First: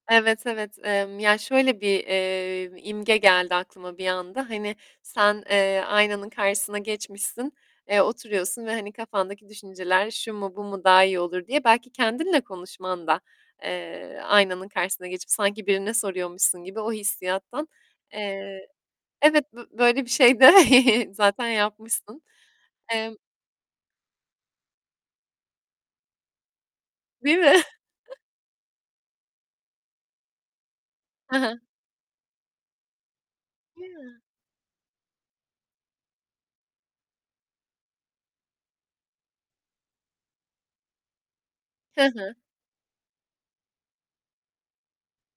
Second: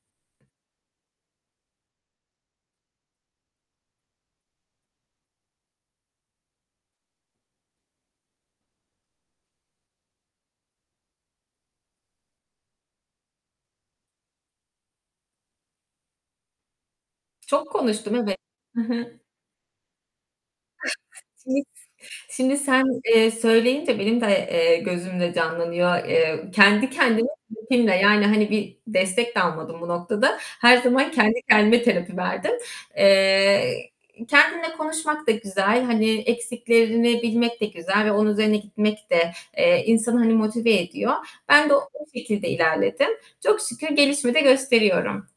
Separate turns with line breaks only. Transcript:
Evet evet, emm, ya şöyle bir, eee, imge geldi aklıma bir anda, hani sen, eee, aynanın karşısına geçmişsin, eee, oturuyorsun ve hani kafandaki düşünceler şu mu, bu mu, daha iyi olur diye belki kendinle konuşman da, eee, aynanın karşısına geçip sanki birine soruyormuşsun gibi, o hissiyattan,
Çok konuştum, eve
eee,
Hı hı.
evet bö böyle bir şey de zaten
[unintelligible]
yapmışsın.
Şimdi sen,
Emm
eee, söyleyince benim de, eee, gözümde canlanıyor. Eee, kendi kendime,
Değil mi?
[unintelligible] yani, hani bir destek de almadım bu noktada, her zaman
He
kendi
he.
kendime terapi verdim. Eee,
Ya.
kendinle konuşmak da güzel, hani eksiklerini bilmek de güzel ve onun üzerine gitmek de, eee, insanı hani motive ediyor. Ben de o
Hı hı.
şekilde ilerledim. Çok şükür gelişme de gösteriyorum.